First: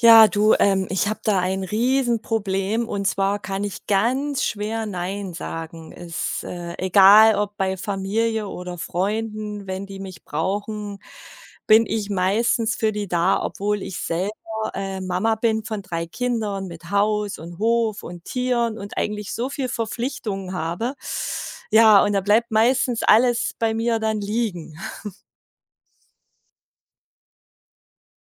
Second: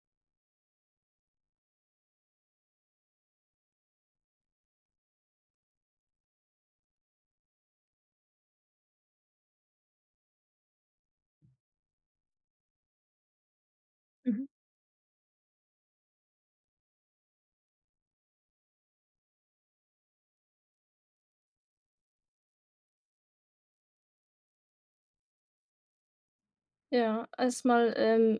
Ja du, ähm, ich habe da ein Riesenproblem. Und zwar kann ich ganz schwer „Nein“ sagen. Es äh, egal ob bei Familie oder Freunden, wenn die mich brauchen, bin ich meistens für die da, obwohl ich selber, Mhm. äh, Mama bin von 3 Kindern mit Haus und Hof und Tieren und eigentlich so viel Verpflichtungen habe. Ja, und da bleibt meistens alles bei mir dann liegen. Ja, erst mal, ähm,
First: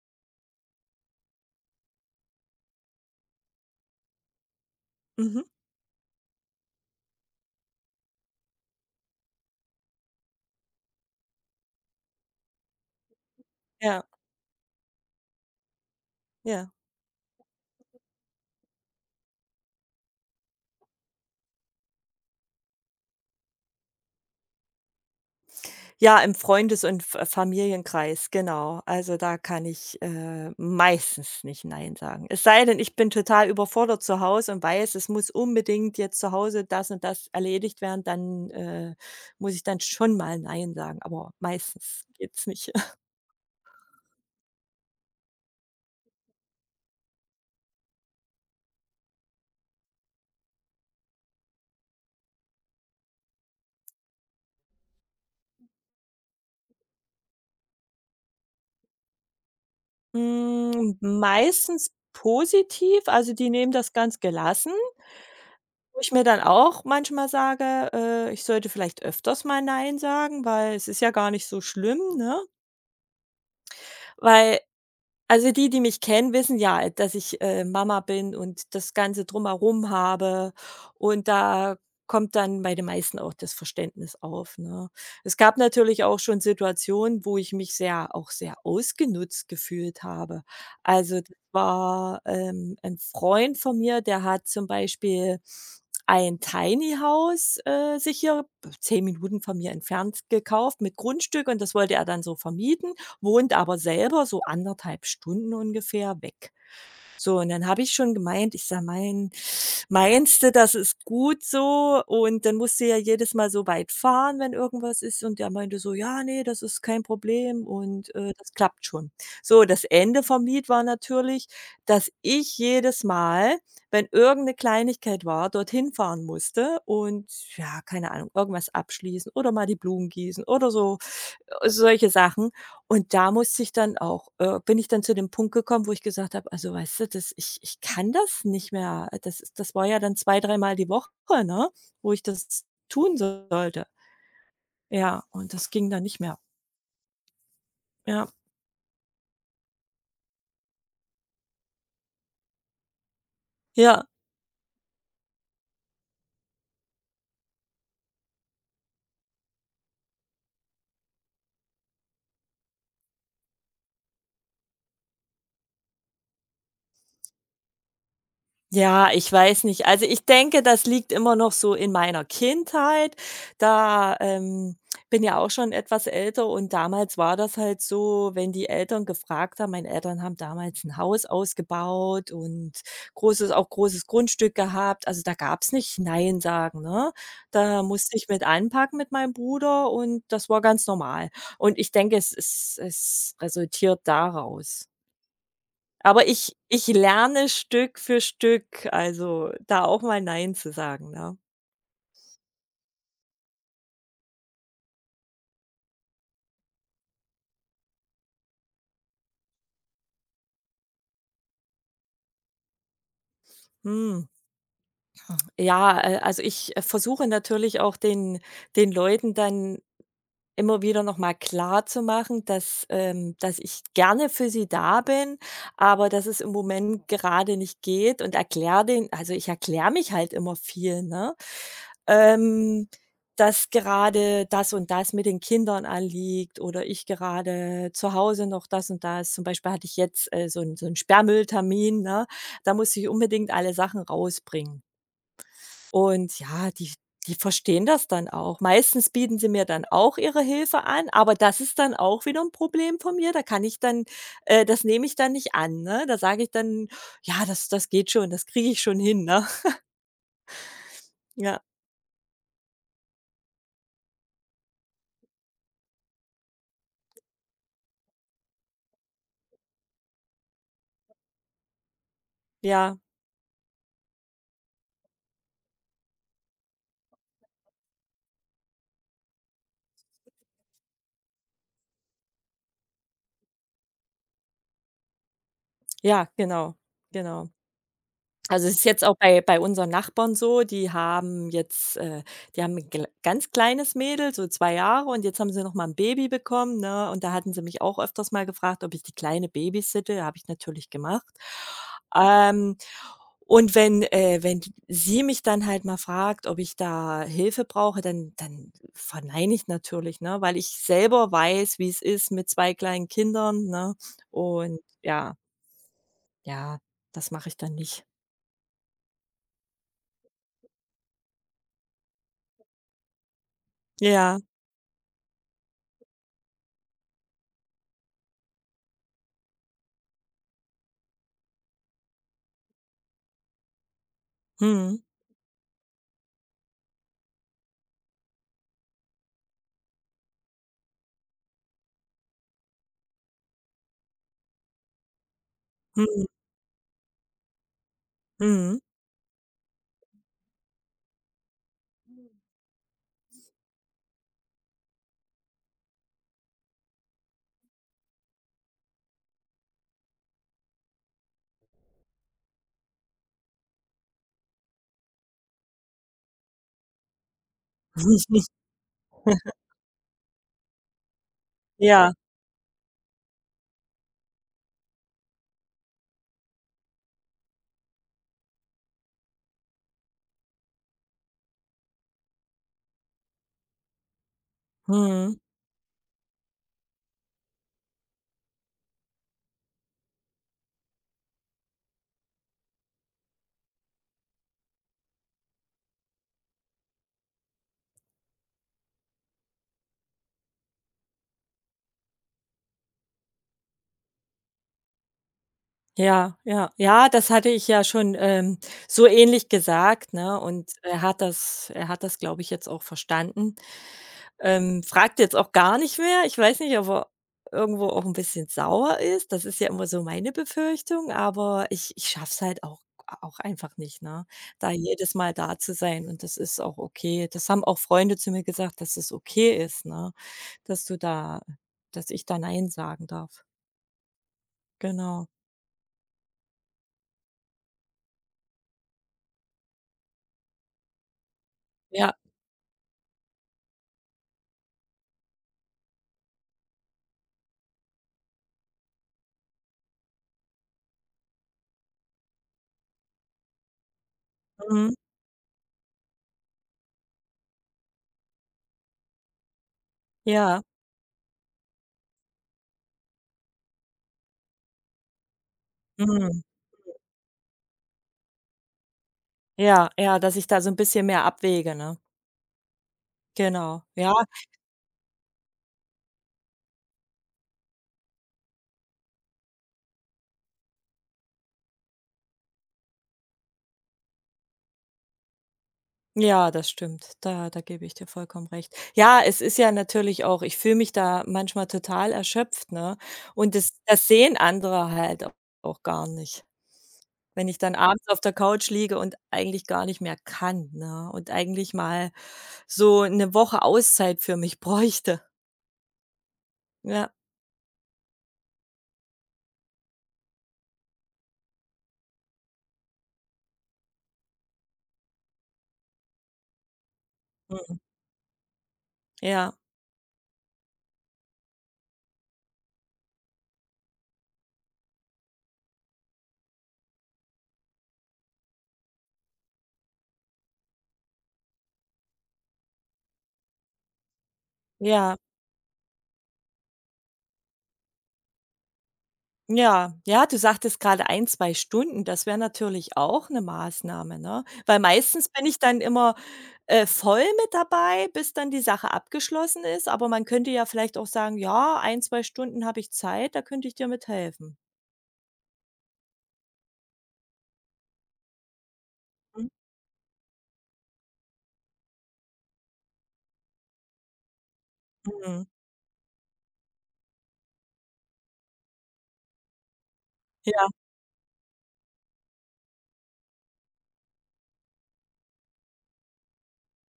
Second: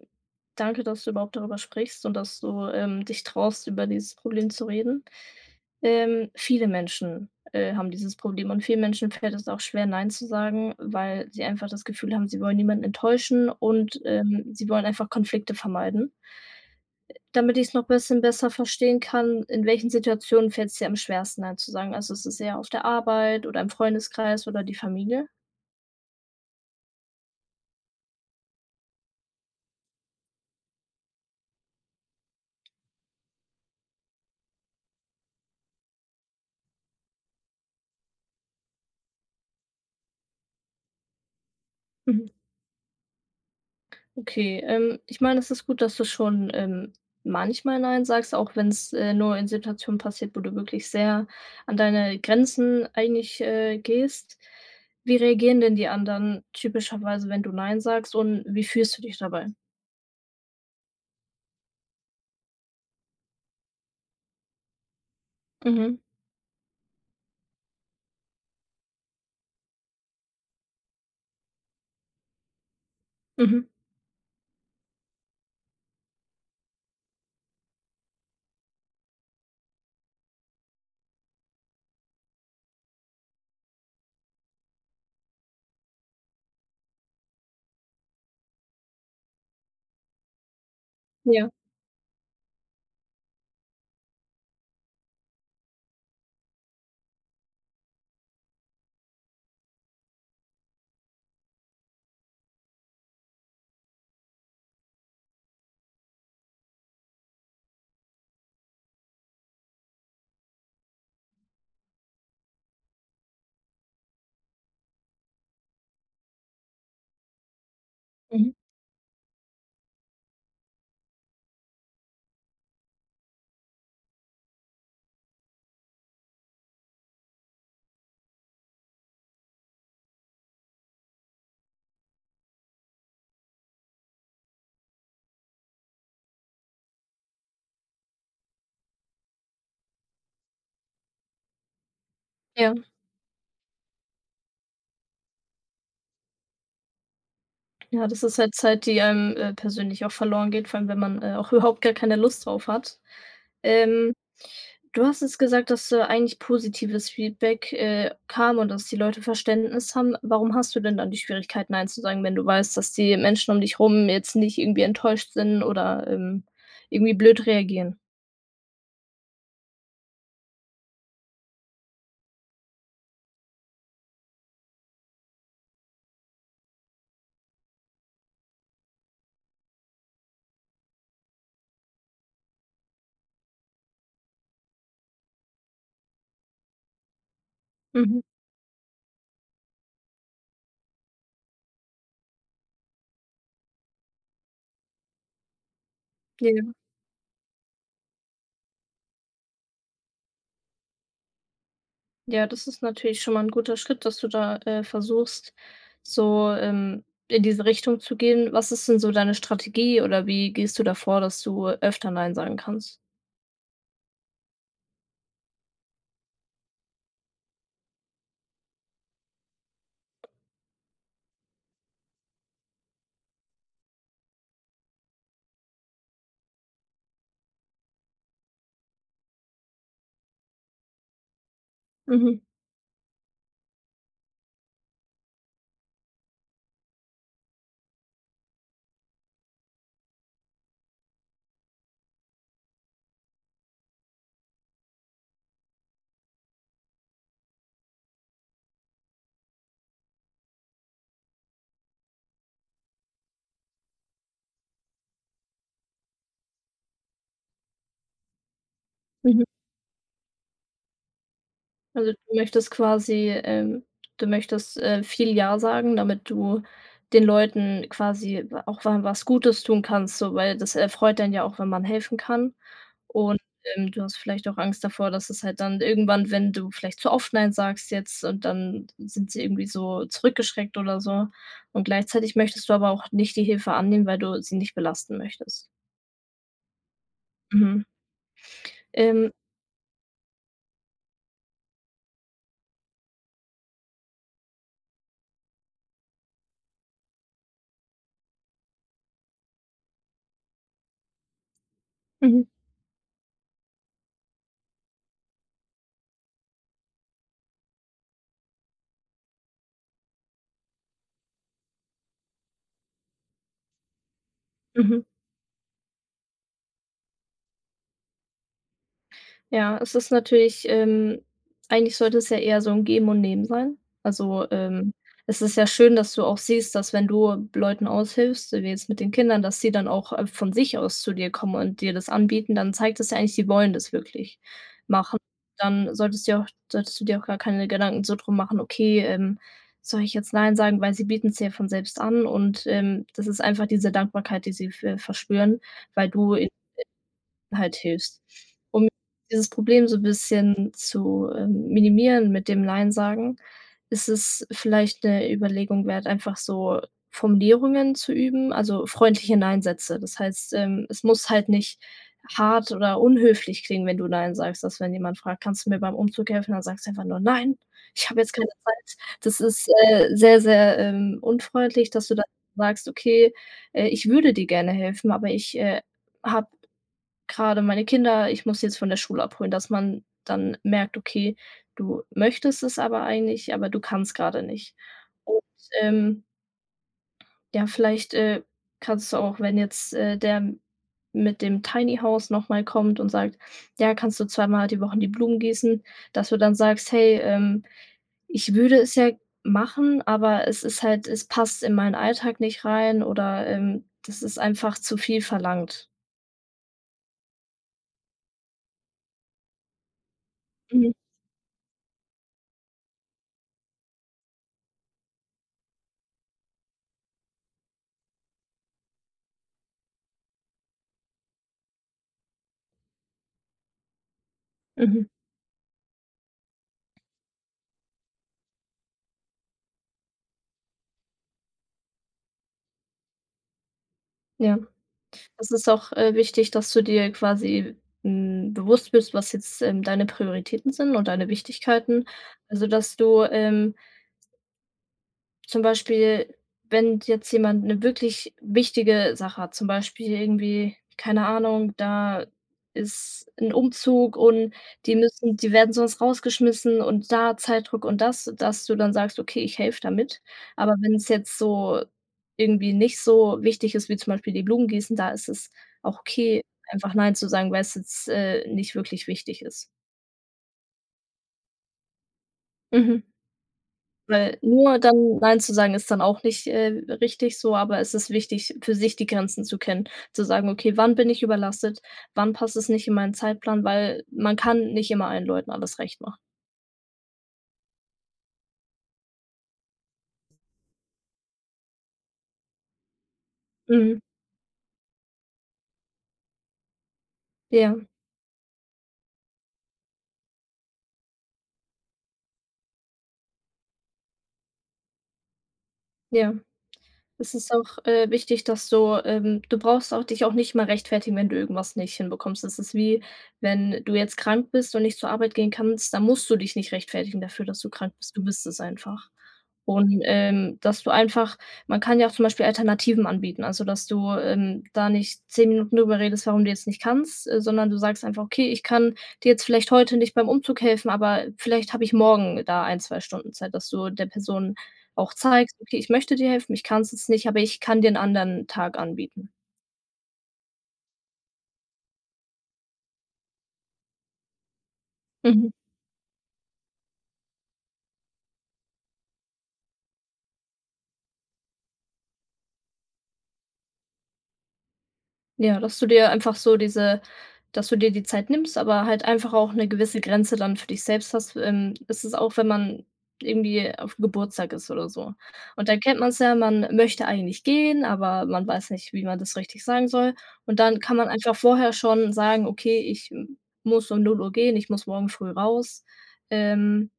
danke, dass du überhaupt darüber sprichst und dass du, ähm, dich traust, über dieses Problem zu reden. Mhm. Ähm, viele Menschen, äh, haben dieses Problem und vielen Menschen fällt es auch schwer, „Nein“ zu sagen, weil sie einfach das Gefühl haben, sie wollen niemanden enttäuschen und, Ja. ähm, sie wollen einfach Konflikte vermeiden. Ja. Damit ich's noch bisschen besser verstehen kann, in welchen Situationen fällt's dir am schwersten, „Nein“ zu sagen? Also, ist es eher auf der Arbeit oder im Freundeskreis oder die Familie? Ja, im Freundes und F Familienkreis, genau. Also, da kann ich, äh, meistens nicht „Nein“ sagen. Es sei denn, ich bin total überfordert zu Hause und weiß, es muss unbedingt jetzt zu Hause das und das erledigt werden, dann, äh, muss ich dann schon mal „Nein“ sagen. Aber meistens Mhm. geht's nicht. Okay, ähm, ich meine, es ist gut, dass du schon, ähm, manchmal „Nein“ sagst, auch wenn's, äh, nur in Situationen passiert, wo du wirklich sehr an deine Grenzen eigentlich, äh, gehst. Wie reagieren denn die anderen typischerweise, wenn du „Nein“ sagst? Und wie fühlst du dich dabei? Hm, meistens positiv. Also, die nehmen das ganz gelassen Mhm. wo ich mir dann auch manchmal sage: „Äh, ich sollte vielleicht öfters mal Nein sagen, weil es ist ja gar nicht so schlimm, ne?“ Mhm. Weil also, die, die mich kennen, wissen ja, dass ich, äh, Mama bin und das ganze Drumherum habe und da kommt dann bei den meisten auch das Verständnis auf, ne? Es gab natürlich auch schon Situationen, wo ich mich sehr auch sehr ausgenutzt gefühlt habe. Also, das Ja. war, ähm, ein Freund von mir, der hat zum Beispiel ein Tiny House, äh, sich hier, äh, 10 Minuten von mir entfernt, gekauft mit Grundstück und das wollte er dann so vermieten, wohnt aber selber so 1 1/2 Stunden ungefähr weg. So, und dann habe ich schon gemeint ich sage: „Mein meinst du, das ist gut so? Und dann musst du ja jedes Mal so weit fahren, wenn irgendwas ist.“ Und er meinte so: „Ja, ne, das ist kein Problem und, äh, das Mhm. klappt schon.“ So, das Ende vom Lied war natürlich, dass ich jedes Mal, wenn irgend 'ne Kleinigkeit war, dorthin fahren musste und, ja, keine Ahnung, irgendwas abschließen oder mal die Blumen gießen oder so, äh solche Sachen. Und da musste ich dann auch, äh bin ich dann zu dem Punkt gekommen, wo ich gesagt habe: „Also, weißt du, das ich ich kann das nicht mehr.“ Das das war ja dann zwei dreimal die Woche, ne, wo ich das Ja. tun sollte. Ja, und das ging dann nicht mehr. Ja, das Ja. ist halt Zeit, die einem, äh, persönlich auch verloren geht, vor allem wenn man, äh, auch überhaupt gar keine Lust drauf hat. Ja. Ähm, du hast jetzt gesagt, dass da eigentlich positives Feedback, äh, kam und dass die Leute Verständnis haben. Warum hast du denn dann die Schwierigkeiten, Nein zu sagen, wenn du weißt, dass die Menschen um dich rum jetzt nicht irgendwie enttäuscht sind oder, ähm, irgendwie blöd reagieren? Ja, ich weiß nicht. Also ich denke, das liegt immer noch so in meiner Kindheit, da ähm, bin ja auch schon etwas älter, und damals war das halt so, wenn die Eltern gefragt haben meine Eltern haben damals 'n Haus ausgebaut und großes auch großes Grundstück gehabt, also da gab's nicht Nein sagen, ne? Da musste Mhm. ich mit anpacken mit meinem Bruder, und das war ganz normal. Und ich denke, es es es resultiert daraus. Aber ich Ja. ich lerne Stück für Stück, also da auch mal Nein zu sagen, ne? Ja, das ist natürlich schon mal 'n guter Schritt, dass du da, äh, versuchst, so, ähm, in diese Richtung zu gehen. Was ist denn so deine Strategie, oder wie gehst du da vor, dass du öfter Nein sagen kannst? Hm. Ja, äh, also ich versuche natürlich auch, den den Leuten dann immer wieder noch mal klarzumachen, dass ähm, dass ich gerne für sie da bin, aber dass es im Moment gerade nicht geht, und erkläre denen also ich erkläre mich halt immer viel, ne? Mhm. Ähm, dass gerade das und das mit den Kindern anliegt oder ich gerade zu Hause noch das und das zum Beispiel hatte ich jetzt, äh, so 'n so 'n Sperrmülltermin, ne? Da musste ich unbedingt alle Sachen rausbringen und, ja, die die verstehen das dann auch. Meistens bieten sie mir dann auch ihre Hilfe an, aber das ist dann auch wieder 'n Problem von mir, da kann ich dann äh, das nehme ich dann nicht an, ne? Da sage ich dann: „Ja, das das geht schon. Das kriege ich schon hin“, ne? Mhm. Ja. Also, du möchtest quasi, ähm du möchtest, äh, viel „Ja“ sagen, damit du den Leuten quasi auch wa was Gutes tun kannst. So, weil das erfreut einen ja auch, wenn man helfen kann. Ja. Und, ähm, du hast vielleicht auch Angst davor, dass es halt dann irgendwann, wenn du vielleicht zu oft „Nein“ sagst jetzt, und dann sind sie irgendwie so zurückgeschreckt oder so. Und gleichzeitig möchtest du aber auch nicht die Hilfe annehmen, weil du sie nicht belasten möchtest. Ja, genau, genau. Mhm. Also, es ist jetzt auch Ähm bei bei unseren Nachbarn so: Die haben jetzt, äh die haben 'n gl ganz kleines Mädel, so 2 Jahre und jetzt haben sie noch mal 'n Baby bekommen, ne? Und da hatten sie mich auch öfters mal gefragt, ob ich die Kleine babysitte. Habe ich natürlich gemacht. Mhm. Ähm, und wenn, äh wenn die sie mich dann halt mal fragt, ob ich da Hilfe brauche, dann dann verneine ich natürlich, ne, weil ich selber weiß, wie's ist mit 2 kleinen Kindern, ne? Und Mhm. ja. Ja, das mache ich dann nicht. Ja, es ist natürlich, ähm eigentlich sollte es ja eher so 'n Geben und Nehmen sein. Ja. Also, ähm, es ist ja schön, dass du auch siehst, dass wenn du Leuten aushilfst, wie jetzt mit den Kindern, dass sie dann auch, äh, von sich aus zu dir kommen und dir das anbieten. Dann zeigt das ja eigentlich, sie wollen das wirklich Mhm. machen. Dann solltest du dir auch solltest du dir auch gar keine Gedanken so drum machen: „Okay, ähm, soll ich jetzt Nein sagen?“, weil sie bieten's dir von selbst an und, ähm, das ist einfach diese Dankbarkeit, die sie ver verspüren, weil Mhm. du ihnen halt hilfst. Mhm. Um dieses Problem so 'n bisschen zu, ähm, minimieren mit dem Nein sagen, ist es vielleicht 'ne Überlegung wert, einfach so Formulierungen zu üben, also, freundliche Nein-Sätze. Das heißt, ähm, es muss halt nicht hart oder unhöflich klingen, wenn du Nein sagst. Dass wenn jemand fragt: „Kannst du mir beim Umzug helfen?“, dann sagst du einfach nur: „Nein, ich habe jetzt keine Zeit.“ Das ist, äh, sehr, sehr, ähm, unfreundlich, dass Ja. du dann sagst: „Okay, äh, ich würde dir gerne helfen, aber ich, äh, habe grade meine Kinder, ich muss sie jetzt von der Schule abholen“, dass man dann merkt, okay, du möchtest es aber eigentlich, aber du kannst grade nicht. Mhm. Und, ähm ja, vielleicht, äh, kannst du auch, wenn jetzt, äh, der mit dem Tiny House noch mal kommt und sagt: „Ja, kannst du zweimal die Woche die Blumen gießen?“, dass du dann sagst: „Hey, ähm, ich würde es ja machen, aber es ist halt es passt in meinen Alltag nicht rein“, oder, ähm, das ist einfach zu viel verlangt. Ja, ja. Ja, das hatte ich ja schon, ähm, so ähnlich gesagt, ne? Und Mhm. er hat das er hat das, glaube ich, jetzt auch verstanden. Ähm, fragt jetzt auch gar nicht mehr. Ich weiß nicht, ob er irgendwo auch 'n bisschen sauer ist. Das ist ja immer so meine Befürchtung, aber ich ich schaffe es halt auch auch einfach nicht, ne, da Mhm. jedes Mal da zu sein und das ist auch okay. Das haben auch Freunde zu mir gesagt, dass es okay ist, ne, dass du da dass ich da Nein sagen darf. Ja, Genau. es ist auch, äh, wichtig, dass du dir quasi, hm, bewusst bist, was jetzt, ähm, deine Prioritäten sind und deine Wichtigkeiten. Ja. Also dass du, ähm zum Beispiel, wenn jetzt jemand 'ne wirklich wichtige Sache hat zum Beispiel irgendwie, keine Ahnung, da ist 'n Umzug und Mhm. die müssen die werden sonst rausgeschmissen und da Zeitdruck und das dass du dann sagst: „Okay, ich helfe da mit.“ Ja. Aber wenn's jetzt so irgendwie nicht so wichtig ist, wie zum Beispiel die Blumen gießen, da ist es auch okay, Mhm. einfach [unintelligible] Nein zu sagen, weil's jetzt, äh, nicht wirklich wichtig ist. Ja, ja, dass ich da so'n bisschen mehr abwäge, ne? Mhm. Genau, ja. Weil nur dann Nein zu sagen, ist dann auch nicht, äh, richtig so, aber es ist wichtig, für sich die Grenzen zu kennen, zu sagen: „Okay, wann bin ich überlastet? Wann passt es nicht in meinen Zeitplan?“ Weil man kann nicht immer allen Leuten alles recht machen. Ja, das stimmt, da da gebe ich dir vollkommen recht. Ja, es ist ja natürlich auch ich fühle mich da manchmal total erschöpft, ne? Und das Mhm. das sehen andere halt au auch gar nicht, wenn ich dann Ja. abends auf der Couch liege und eigentlich gar nicht mehr kann, ne, und eigentlich mal so 'ne Woche Auszeit für mich bräuchte. Ja, Ja. es ist auch, äh, wichtig, dass du ähm, du brauchst auch dich auch nicht immer rechtfertigen, wenn du irgendwas nicht hinbekommst. Es ist wie, wenn du jetzt krank bist und nicht zur Arbeit gehen kannst, dann musst du dich nicht rechtfertigen dafür, dass du Mhm. krank bist. Du bist es einfach. Ja. Und, ähm, dass du einfach man kann ja auch zum Beispiel Alternativen anbieten. Also, dass du, ähm, da nicht 10 Minuten drüber redest, warum du jetzt nicht kannst, sondern du sagst einfach: „Okay, ich kann dir jetzt vielleicht heute nicht beim Umzug helfen, aber vielleicht habe ich morgen da 1, 2 Stunden Zeit“, dass du der Person auch Ja. zeigst: „Okay, ich möchte dir helfen, ich kann's jetzt nicht, aber ich kann dir 'n anderen Tag anbieten.“ Ja, ja, du sagtest grade 1, 2 Stunden, das wär natürlich auch 'ne Maßnahme, ne? Weil meistens bin Mhm. ich dann immer, äh, voll mit dabei, bis dann die Sache abgeschlossen ist. Aber man könnte ja vielleicht auch sagen: „Ja, 1, 2 Stunden habe ich Zeit, da könnte ich dir mit helfen.“ Ja, dass du dir einfach so diese dass du dir die Zeit nimmst, aber halt einfach Mhm. auch 'ne gewisse Grenze dann für dich selbst hast. Ähm, das ist auch, wenn man irgendwie auf'm Geburtstag ist oder so. Mhm. Und da kennt man's ja, man möchte eigentlich gehen, aber man weiß nicht, wie man das richtig sagen soll. Und Ja. dann kann man einfach vorher schon sagen: „Okay, ich muss um 0:00 gehen, ich muss morgen früh raus.“ Ähm,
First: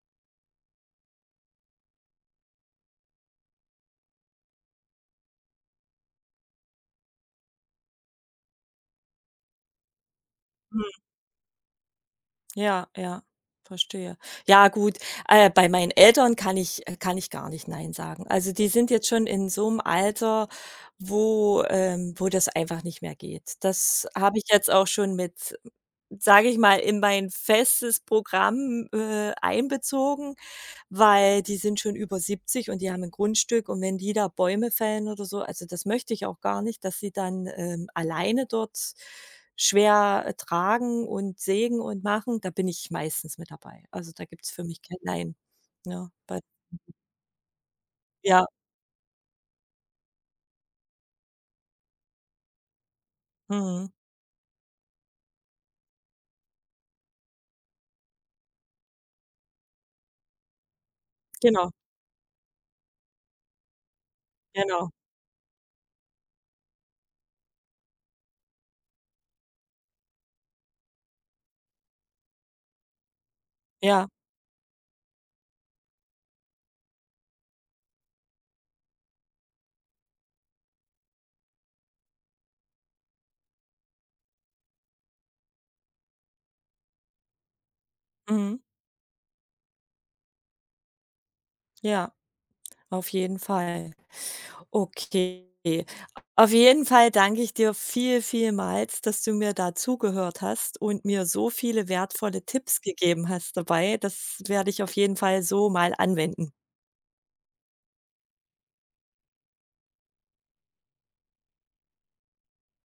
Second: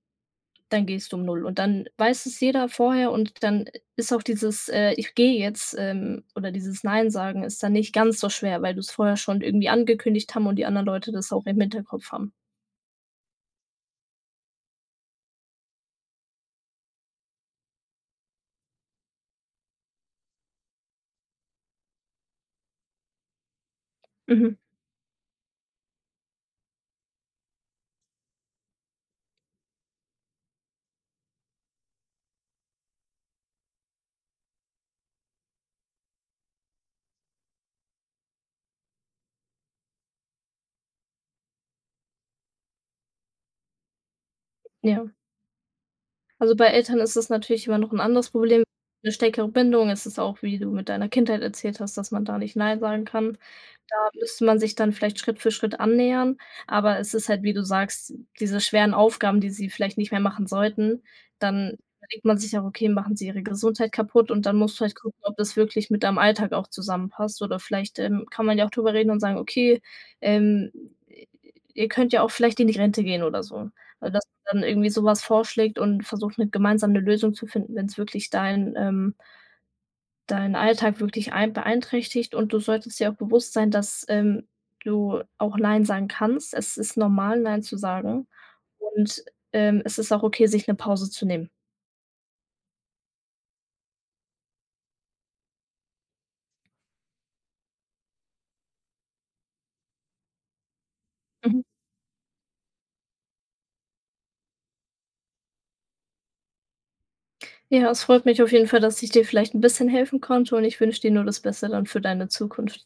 dann gehst du um 0:00. Und dann weiß es jeder vorher und dann ist auch dieses, äh: „Ich gehe jetzt“, ähm, oder dieses Nein sagen ist dann nicht ganz so schwer, weil du's vorher schon irgendwie angekündigt haben und die anderen Mhm. Leute das auch im Hinterkopf haben. Ja, ja, verstehe. Ja gut, äh, bei meinen Eltern kann ich äh, kann ich gar nicht Nein sagen. Also, die sind jetzt schon in so 'nem Alter, wo, ähm wo das einfach nicht mehr geht. Das habe ich Mhm. jetzt auch schon mit, sage ich mal, in mein festes Programm, äh, einbezogen, weil die sind schon über 70 und die haben 'n Grundstück und wenn die da Bäume fällen oder so, also, das möchte ich auch gar nicht, dass sie dann, ähm, alleine dort schwer tragen und sägen und machen. Da bin ich meistens mit dabei. Also, da gibt's für mich kein Ja. Nein, ne? Bei Also, bei [unintelligible] Eltern ist es natürlich immer noch 'n anderes Ja. Problem. 'Ne stärkere Bindung. Es ist auch, wie du mit deiner Kindheit erzählt hast, dass man da nicht Nein sagen kann. Mhm. Da müsste man sich dann vielleicht Schritt für Schritt annähern, aber es ist halt, wie du sagst, diese schweren Aufgaben, die sie vielleicht nicht mehr machen sollten, Genau. dann denkt man sich auch: „Okay, machen sie ihre Gesundheit kaputt?“ Und dann musst du Genau. vielleicht gucken, ob das wirklich mit deinem Alltag auch zusammenpasst. Oder vielleicht, ähm, kann man ja auch drüber reden und sagen: „Okay, ähm, ihr könnt ja auch vielleicht in die Rente gehen“, oder so. Ja. Dass man dann irgendwie so was vorschlägt und versucht, mit gemeinsam 'ne Lösung zu finden, wenn's wirklich deinen, ähm deinen Alltag wirklich ein beeinträchtigt. Und du solltest dir auch bewusst sein, dass, ähm, du auch Nein sagen kannst. Es ist normal, Nein zu sagen Mhm. und, ähm, es ist auch okay, sich 'ne Pause zu nehmen. Ja, auf jeden Fall. Okay. Auf jeden Fall danke ich dir viel, vielmals, dass du mir da zugehört hast und mir so Mhm. viele wertvolle Tipps gegeben hast dabei. Das werde ich auf jeden Fall so mal anwenden. Ja, es freut mich auf jeden Fall, dass ich dir vielleicht 'n bisschen helfen konnte und ich wünsche dir nur das Beste dann für deine Zukunft.